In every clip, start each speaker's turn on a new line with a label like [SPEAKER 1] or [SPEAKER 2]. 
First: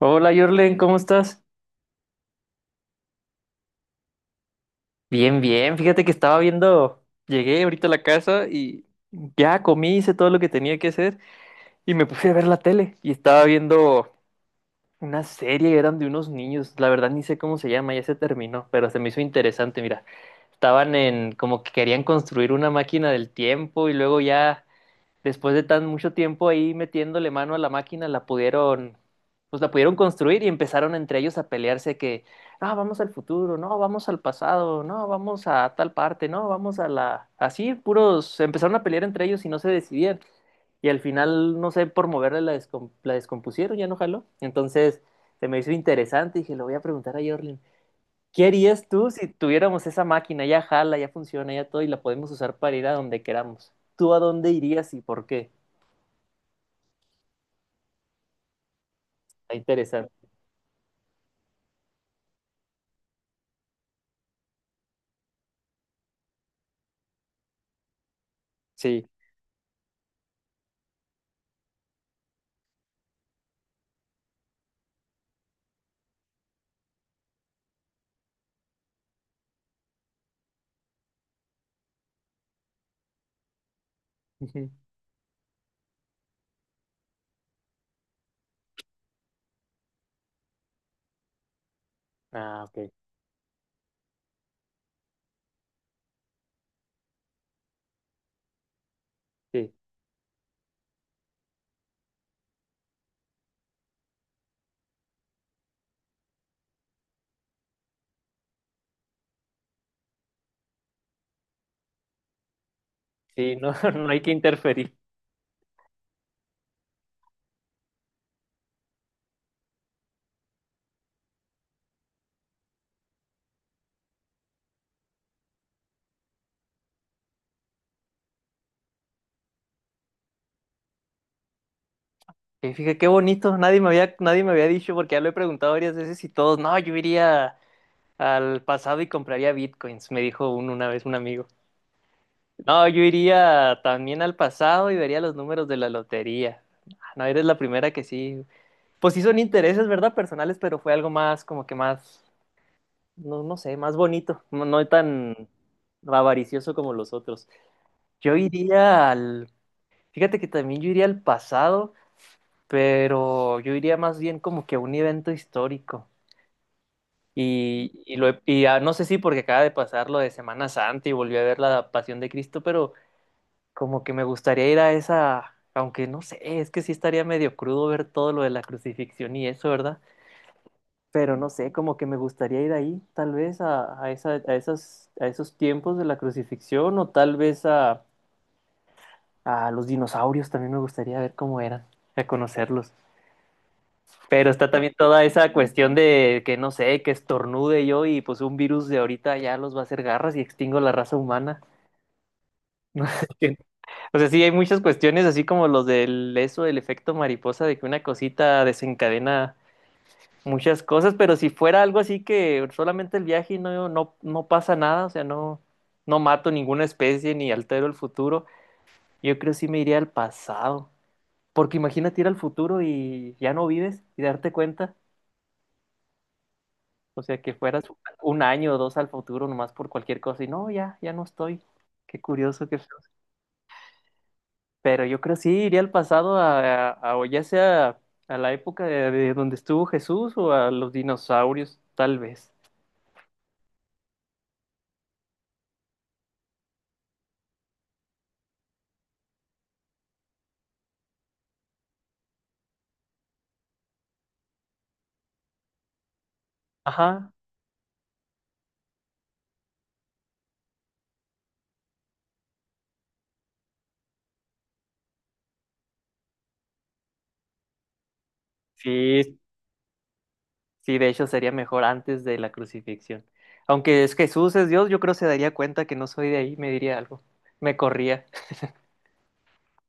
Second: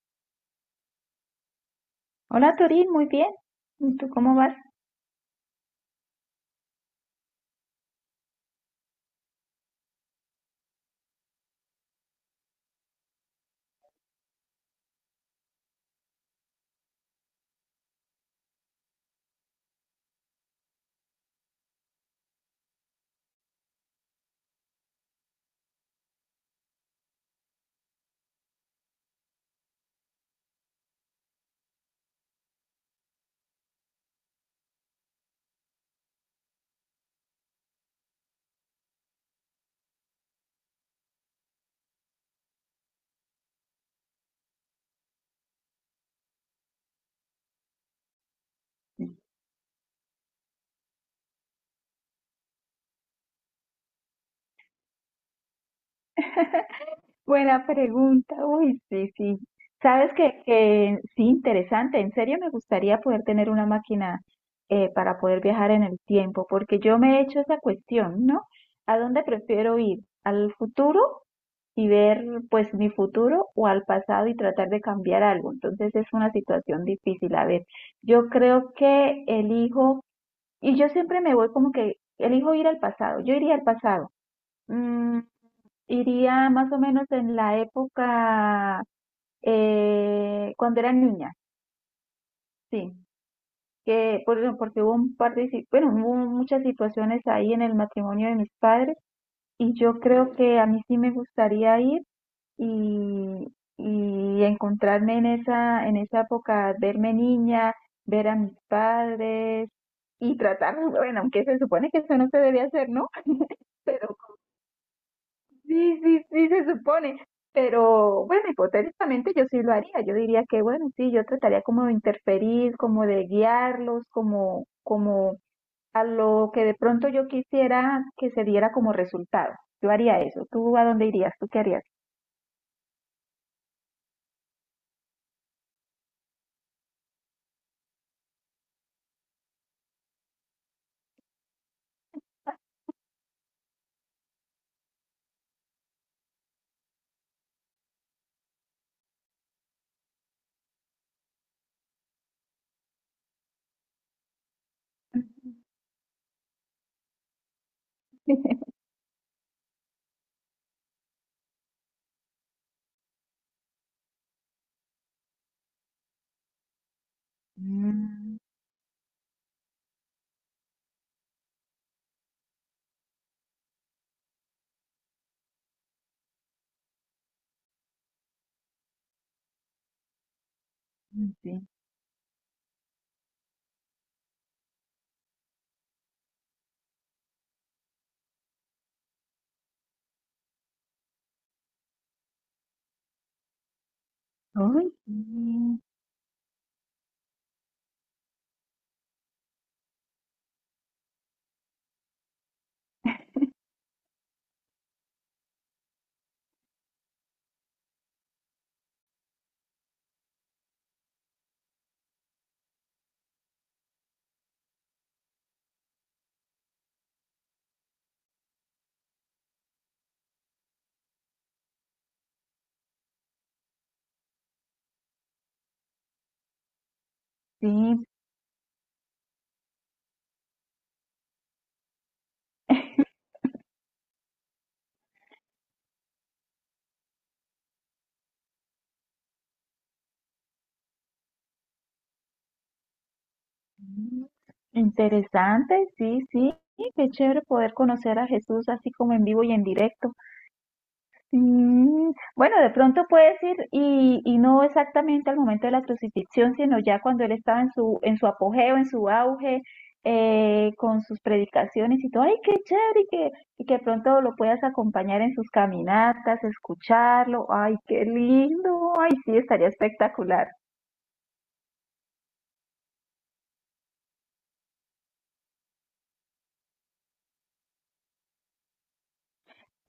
[SPEAKER 1] Hola, Jorlen, ¿cómo estás?
[SPEAKER 2] Hola Turín, muy bien. ¿Y tú cómo vas?
[SPEAKER 1] Bien, bien. Fíjate que estaba viendo, llegué ahorita a la casa y ya comí, hice todo lo que tenía que hacer y me puse a ver la tele y estaba viendo una serie, eran de unos niños, la verdad ni sé cómo se llama, ya se terminó, pero se me hizo interesante, mira. Estaban en como que querían construir una máquina del tiempo y luego ya después de tan mucho tiempo ahí metiéndole mano a la máquina, la pudieron, pues la pudieron construir y empezaron entre ellos a pelearse que, ah, vamos al futuro, no, vamos al pasado, no, vamos a tal parte, no, vamos a la... Así, puros, empezaron a pelear entre ellos y no se decidían. Y al final, no sé, por moverle la, la descompusieron, ya no jaló. Entonces, se me hizo interesante y dije, lo voy a preguntar a Jorlin. ¿Qué harías tú si tuviéramos esa máquina? Ya jala, ya funciona, ya todo y la podemos usar para ir a donde queramos. ¿Tú a dónde irías y por qué?
[SPEAKER 2] Buena pregunta. Uy, sí, sí.
[SPEAKER 1] Está interesante.
[SPEAKER 2] Sabes que sí, interesante. En serio, me gustaría poder tener una máquina para poder viajar en el tiempo, porque yo me he hecho esa cuestión, ¿no? ¿A
[SPEAKER 1] Sí.
[SPEAKER 2] dónde prefiero ir? ¿Al futuro y ver, pues, mi futuro, o al pasado y tratar de cambiar algo? Entonces es una situación difícil. A ver, yo creo que elijo, y yo siempre me voy como que elijo ir al pasado. Yo iría al pasado.
[SPEAKER 1] Ujú.
[SPEAKER 2] Mm, Iría más o menos en la época cuando era niña,
[SPEAKER 1] Ah, ok.
[SPEAKER 2] sí, porque hubo un par de, si- bueno, hubo muchas situaciones ahí en el matrimonio de mis padres,
[SPEAKER 1] Sí.
[SPEAKER 2] y yo creo que a mí sí me gustaría ir y, y encontrarme en esa época, verme niña, ver a mis padres y tratar, bueno, aunque se supone que eso no se debe hacer, ¿no?
[SPEAKER 1] Sí, no, no hay que interferir.
[SPEAKER 2] Sí, sí, sí, se supone. Pero bueno, hipotéticamente yo sí lo haría. Yo diría que, bueno, sí, yo trataría como de interferir, como de guiarlos, como, como a lo que de pronto yo quisiera que se diera como resultado. Yo haría eso. ¿Tú a dónde irías? ¿Tú qué harías?
[SPEAKER 1] Fíjate qué bonito. Nadie me había dicho, porque ya lo he preguntado varias veces y todos, no, yo iría al pasado y compraría bitcoins, me dijo un una vez un amigo. No, yo iría también al pasado y vería los números de la lotería. Ah, no, eres la primera que sí. Pues sí son intereses, ¿verdad? Personales, pero fue algo más, como que más, no, no sé, más bonito. No, no tan avaricioso como los otros. Yo iría al Fíjate que también yo iría al pasado, pero yo iría más bien como que a un evento histórico. Y, lo,
[SPEAKER 2] Mm,
[SPEAKER 1] he- y ah, No sé si porque acaba de pasar lo de Semana Santa y volví a ver la Pasión de Cristo, pero como que me gustaría ir a esa, aunque no sé, es que sí estaría medio crudo ver todo lo de la crucifixión y eso, ¿verdad? Pero no
[SPEAKER 2] sí.
[SPEAKER 1] sé, como que me gustaría ir ahí, tal vez esa, esas, a esos tiempos de la crucifixión o tal vez a los dinosaurios, también me gustaría ver cómo eran, a conocerlos. Pero está
[SPEAKER 2] Ay,
[SPEAKER 1] también toda esa
[SPEAKER 2] sí,
[SPEAKER 1] cuestión de que no sé, que estornude yo y pues un virus de ahorita ya los va a hacer garras y extingo la raza humana. No sé qué. O sea, sí hay muchas cuestiones así como los del eso, el efecto mariposa, de que una cosita desencadena muchas cosas, pero si fuera algo así que solamente el viaje y no, no, no pasa nada, o sea, no, no mato ninguna especie ni altero el futuro, yo creo sí me iría al pasado. Porque imagínate ir al futuro y ya no vives y darte cuenta. O sea, que fueras
[SPEAKER 2] sí.
[SPEAKER 1] un año o dos al futuro nomás por cualquier cosa y no, ya, ya no estoy. Qué curioso, qué feo. Pero yo creo sí iría al pasado o ya sea a la época de donde estuvo Jesús o a los dinosaurios, tal vez.
[SPEAKER 2] Sí. Interesante, sí, sí. Qué chévere poder conocer a Jesús así como en vivo y en directo. Mm, bueno, de pronto puedes ir y no exactamente al momento de la crucifixión, sino ya cuando
[SPEAKER 1] Ajá.
[SPEAKER 2] él estaba en su apogeo, en su auge, con sus predicaciones y todo. ¡Ay, qué chévere! Y que de pronto lo puedas acompañar en sus caminatas, escucharlo, ¡ay, qué lindo! ¡Ay, sí,
[SPEAKER 1] Sí,
[SPEAKER 2] estaría espectacular!
[SPEAKER 1] sí, de hecho sería mejor antes de la crucifixión. Aunque es Jesús es Dios, yo creo se daría cuenta que no soy de ahí, me diría algo. Me corría.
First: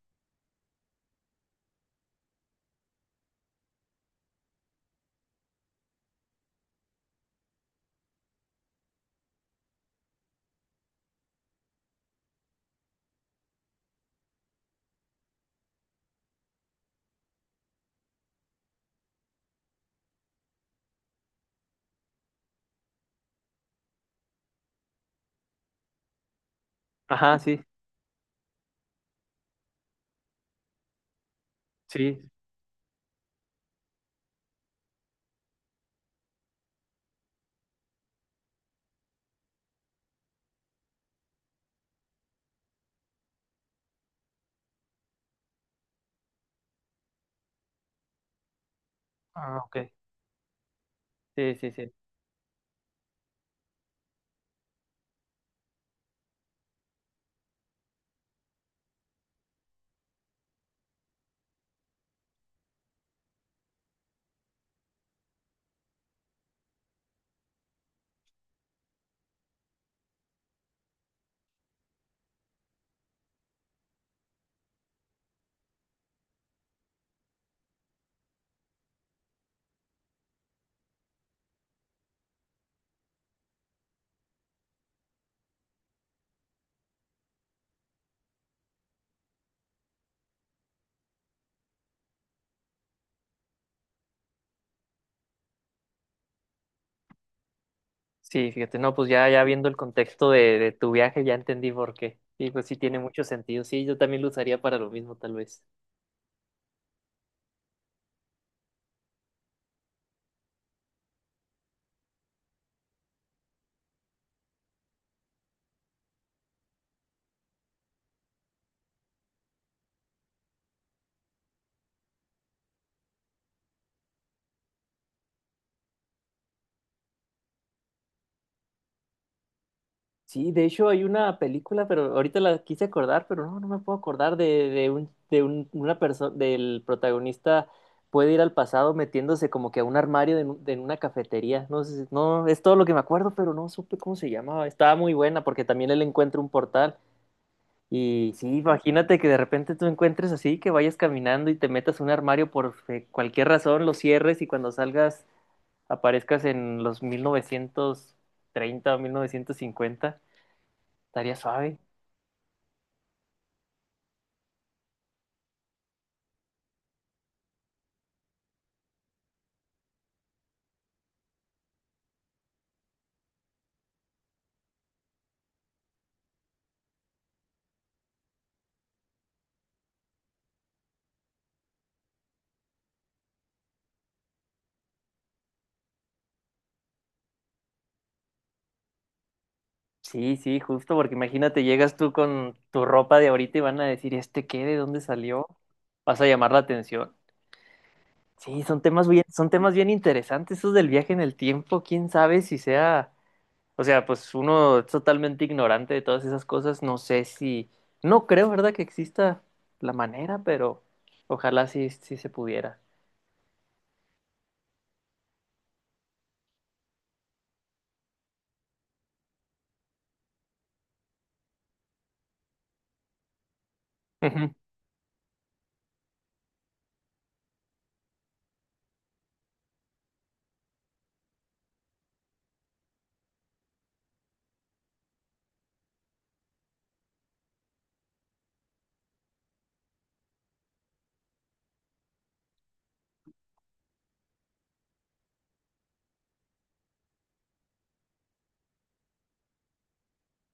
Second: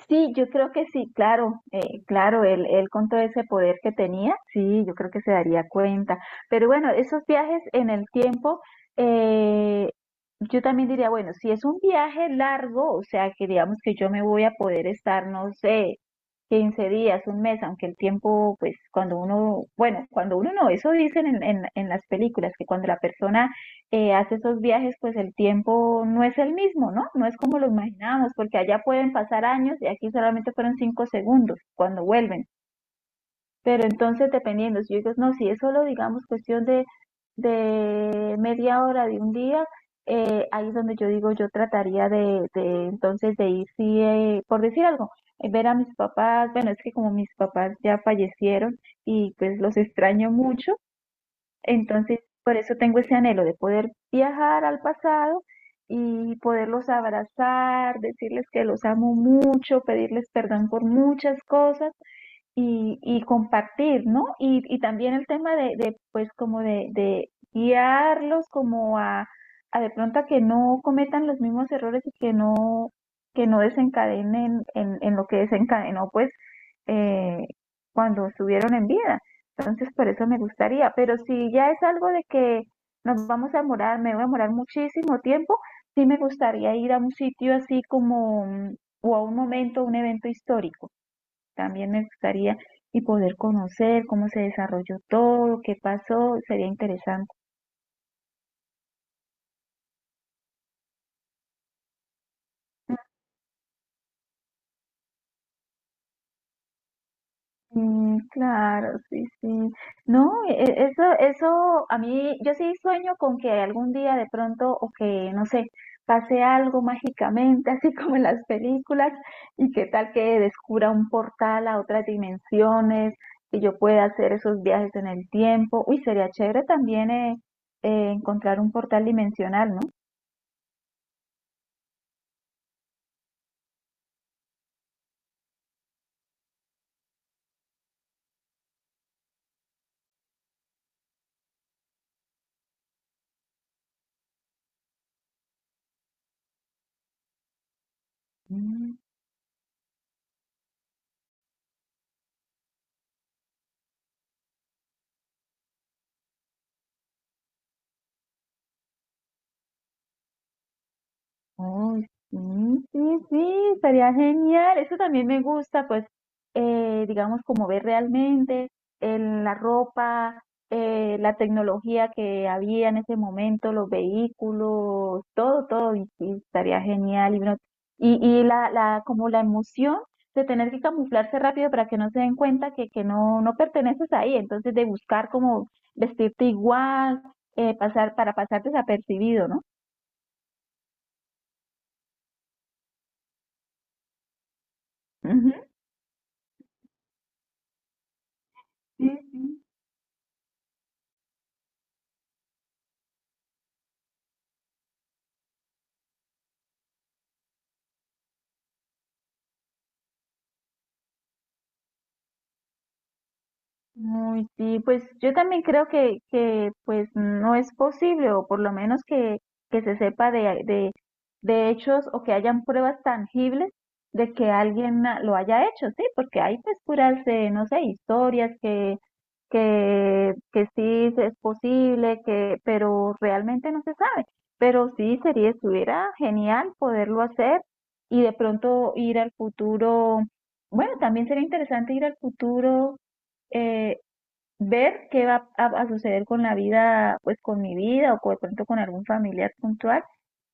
[SPEAKER 2] Sí, yo creo que sí, claro, claro, él con todo ese poder que tenía, sí, yo creo que se daría cuenta. Pero bueno, esos viajes en el tiempo, eh, yo también diría, bueno, si es un viaje largo, o sea, que digamos que yo me voy a poder estar, no sé, 15 días, un mes, aunque el tiempo, pues cuando uno, bueno, cuando uno no, eso dicen en las películas, que cuando la persona hace esos viajes, pues el tiempo no es el mismo, ¿no? No
[SPEAKER 1] Ajá,
[SPEAKER 2] es como
[SPEAKER 1] sí,
[SPEAKER 2] lo imaginábamos, porque allá pueden pasar años y aquí solamente fueron 5 segundos cuando
[SPEAKER 1] sí.
[SPEAKER 2] vuelven. Pero entonces, dependiendo, si yo digo, no, si es solo, digamos, cuestión de media hora, de un día, ahí es donde yo digo, yo trataría de entonces de ir, sí, por decir algo, ver a mis papás, bueno, es que como mis papás ya fallecieron y
[SPEAKER 1] Ah,
[SPEAKER 2] pues los
[SPEAKER 1] ok.
[SPEAKER 2] extraño mucho,
[SPEAKER 1] Sí, sí, sí.
[SPEAKER 2] entonces, por eso tengo ese anhelo de poder viajar al pasado y poderlos abrazar, decirles que los amo mucho, pedirles perdón por muchas cosas y compartir, ¿no? Y también el tema de, pues como de guiarlos como a de pronto a que no cometan los mismos errores y que no desencadenen en lo que desencadenó pues eh, cuando estuvieron en vida. Entonces por eso me gustaría, pero si ya es algo de que nos vamos a morar, me voy a morar muchísimo tiempo, sí me gustaría ir a un sitio así como, mm, o a un momento, un evento histórico. También me gustaría y poder conocer cómo se desarrolló todo, qué pasó, sería interesante.
[SPEAKER 1] Sí, fíjate, no, pues ya, ya viendo el contexto de tu viaje, ya entendí por qué. Y pues sí tiene mucho sentido. Sí, yo también lo usaría para lo mismo, tal vez.
[SPEAKER 2] Mm, claro, sí, sí. No, eso, eso, a mí, yo sí sueño con que algún día de pronto, o que, no sé, pase algo mágicamente, así como en las películas, y qué tal que descubra un portal a otras dimensiones, que yo pueda hacer esos viajes en el tiempo. Uy, sería chévere también encontrar un portal dimensional,
[SPEAKER 1] Sí, de hecho hay una película, pero ahorita la quise acordar, pero no, no me puedo acordar una persona, del protagonista puede ir al pasado metiéndose como que a un armario de, en una cafetería. No sé, no, es todo lo que me acuerdo, pero no supe cómo se llamaba. Estaba muy buena porque también él encuentra un portal. Y sí,
[SPEAKER 2] ¿no?
[SPEAKER 1] imagínate que de repente tú encuentres así, que vayas caminando y te metas a un armario por cualquier razón, lo cierres y cuando salgas aparezcas en los 1930 o 1950. Estaría suave.
[SPEAKER 2] Oh, sí, sí, sí, estaría genial. Eso también me gusta, pues, digamos, como ver realmente en la ropa, la tecnología que había en ese momento, los vehículos, todo, todo, y, sí, estaría genial. Y, y la, como la emoción de tener que camuflarse rápido para que no se den cuenta que no, no perteneces ahí, entonces de buscar como vestirte igual, para pasar desapercibido, ¿no?
[SPEAKER 1] Sí, sí, justo, porque imagínate, llegas tú con tu ropa de ahorita y van a decir, ¿este qué? ¿De dónde salió?
[SPEAKER 2] Ujú.
[SPEAKER 1] Vas a llamar la atención.
[SPEAKER 2] Sí,
[SPEAKER 1] Son
[SPEAKER 2] sí.
[SPEAKER 1] temas bien interesantes, esos del viaje en el tiempo. ¿Quién sabe si sea o sea, pues uno es totalmente ignorante de todas esas cosas? No sé si, no creo, ¿verdad? Que exista la manera, pero ojalá sí, sí se pudiera.
[SPEAKER 2] Muy, sí, pues yo también creo que pues no es posible, o por lo menos que se sepa de hechos o que hayan pruebas tangibles de que
[SPEAKER 1] Ujú.
[SPEAKER 2] alguien ah, lo haya hecho, sí, porque hay pues puras, no sé, historias que sí es posible, que, pero realmente no se sabe. Pero sí sería, estuviera genial poderlo hacer y de pronto ir al futuro. Bueno, también sería interesante ir al futuro, eh, ver qué va a suceder con la vida, pues con mi vida o de pronto con algún familiar puntual,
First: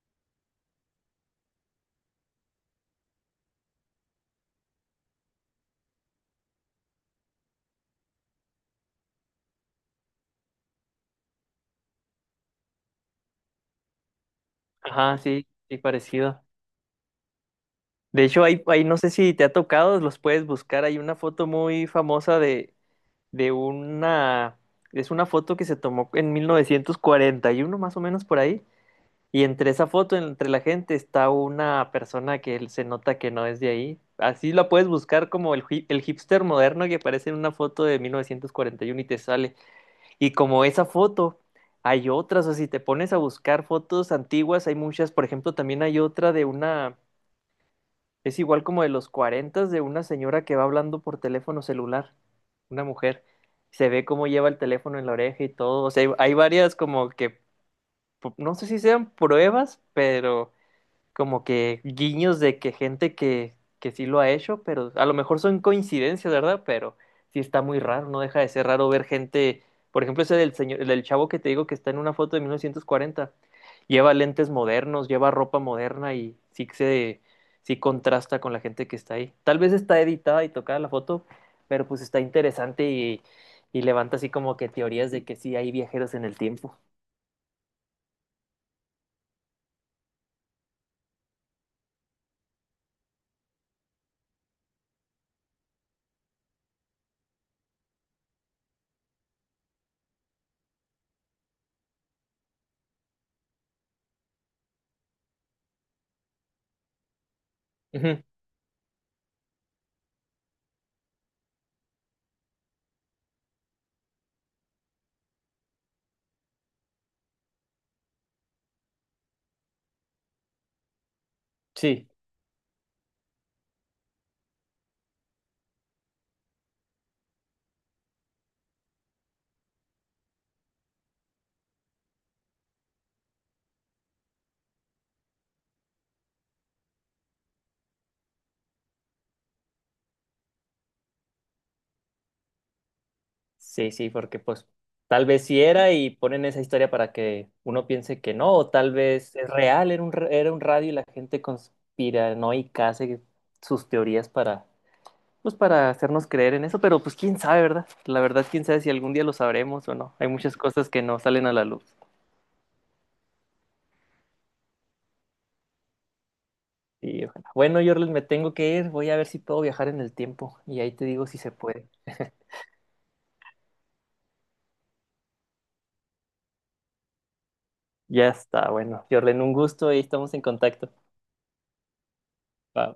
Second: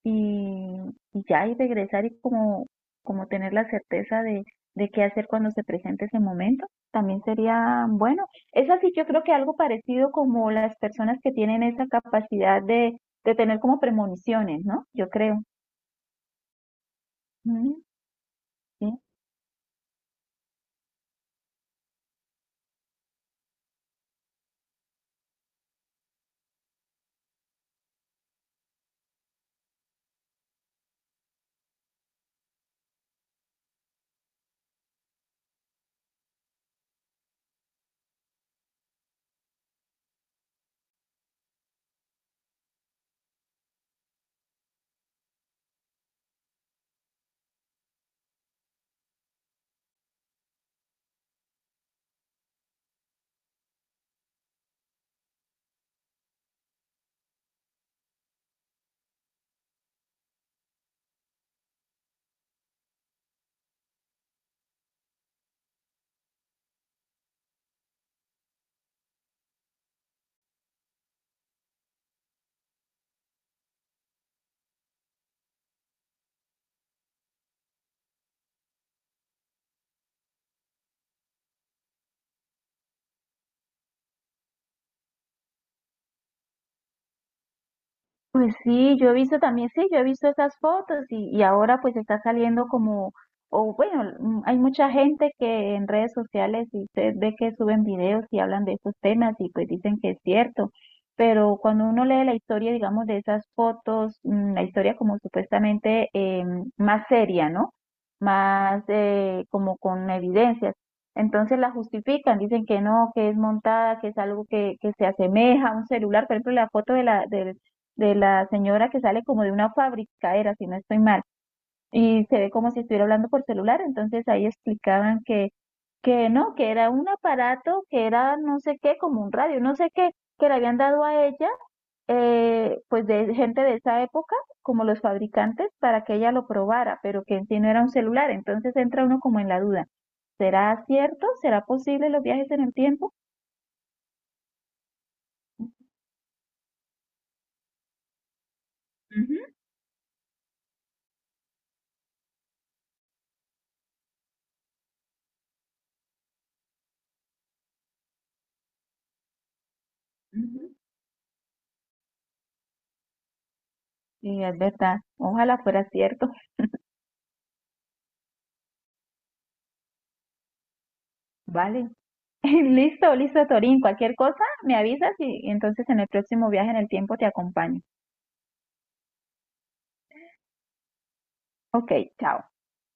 [SPEAKER 2] y, y ya y regresar y como, como tener la certeza de qué hacer cuando se presente ese momento, también sería bueno. Es así, yo creo que algo parecido como las personas que tienen esa capacidad de tener como premoniciones, ¿no? Yo
[SPEAKER 1] Ajá,
[SPEAKER 2] creo.
[SPEAKER 1] sí, sí, parecido.
[SPEAKER 2] Mm,
[SPEAKER 1] De hecho, hay, no
[SPEAKER 2] sí.
[SPEAKER 1] sé si te ha tocado, los puedes buscar. Hay una foto muy famosa de una, es una foto que se tomó en 1941 más o menos por ahí, y entre esa foto, entre la gente, está una persona se nota que no es de ahí. Así la puedes buscar como el hipster moderno que aparece en una foto de 1941 y uno y te sale. Y como esa foto, hay otras. O si te pones a buscar fotos antiguas, hay muchas. Por ejemplo, también hay otra de una, es igual como de los 40 de una señora que va hablando por teléfono celular. Una mujer. Se ve cómo lleva el teléfono en la oreja y todo. O sea, hay varias como que, no sé si sean pruebas, pero como que guiños de que gente que sí lo ha hecho, pero a lo mejor son coincidencias, ¿verdad? Pero sí está muy raro, no deja de ser raro ver gente, por ejemplo, ese del señor, el del chavo que te digo que está en una foto de 1940, lleva lentes modernos, lleva ropa moderna y sí que se sí contrasta con la gente que está ahí. Tal vez está editada y tocada la foto, pero pues está interesante y levanta así como que teorías de que sí hay viajeros en el tiempo.
[SPEAKER 2] Pues sí, yo he visto también, sí, yo he visto esas fotos y ahora pues está saliendo como, o bueno, mm, hay mucha gente que en redes sociales y se ve que suben videos y hablan de esos temas y pues dicen que es cierto, pero cuando uno lee la historia, digamos, de esas fotos, mm, la historia como supuestamente más seria, ¿no?
[SPEAKER 1] Ujú,
[SPEAKER 2] Más como con evidencias. Entonces la justifican, dicen que no, que es montada, que es algo que se asemeja a un celular. Por ejemplo, la foto de la, del de la señora que sale como de una fábrica, era, si no estoy mal,
[SPEAKER 1] sí.
[SPEAKER 2] y se ve como si estuviera hablando por celular, entonces ahí explicaban que no, que era un aparato, que era no sé qué, como un radio, no sé qué, que le habían dado a ella, pues de gente de esa época, como los fabricantes, para que ella lo probara, pero que en sí no era un celular, entonces entra uno como en la duda, ¿será cierto? ¿Será posible los viajes en el tiempo?
[SPEAKER 1] Sí, sí, porque pues tal vez sí era y ponen esa historia para que uno piense que no, o tal vez es
[SPEAKER 2] Ujú,
[SPEAKER 1] real, era un, era un radio y la gente conspiranoica hace sus teorías para, pues para hacernos creer en eso, pero pues quién sabe, ¿verdad? La verdad, quién sabe si algún día lo sabremos o no. Hay muchas
[SPEAKER 2] ujú.
[SPEAKER 1] cosas que no salen a la luz.
[SPEAKER 2] Y es verdad, ojalá fuera cierto.
[SPEAKER 1] Y ojalá. Bueno, yo me tengo que ir, voy a ver si puedo viajar en el tiempo y ahí te digo si se puede.
[SPEAKER 2] Vale. Listo, listo, Torín. Cualquier cosa, me avisas y entonces en el próximo viaje en el tiempo te acompaño.
[SPEAKER 1] Ya está, bueno, Jorlen, un gusto y estamos en contacto.
[SPEAKER 2] Ok, chao.
[SPEAKER 1] Bye.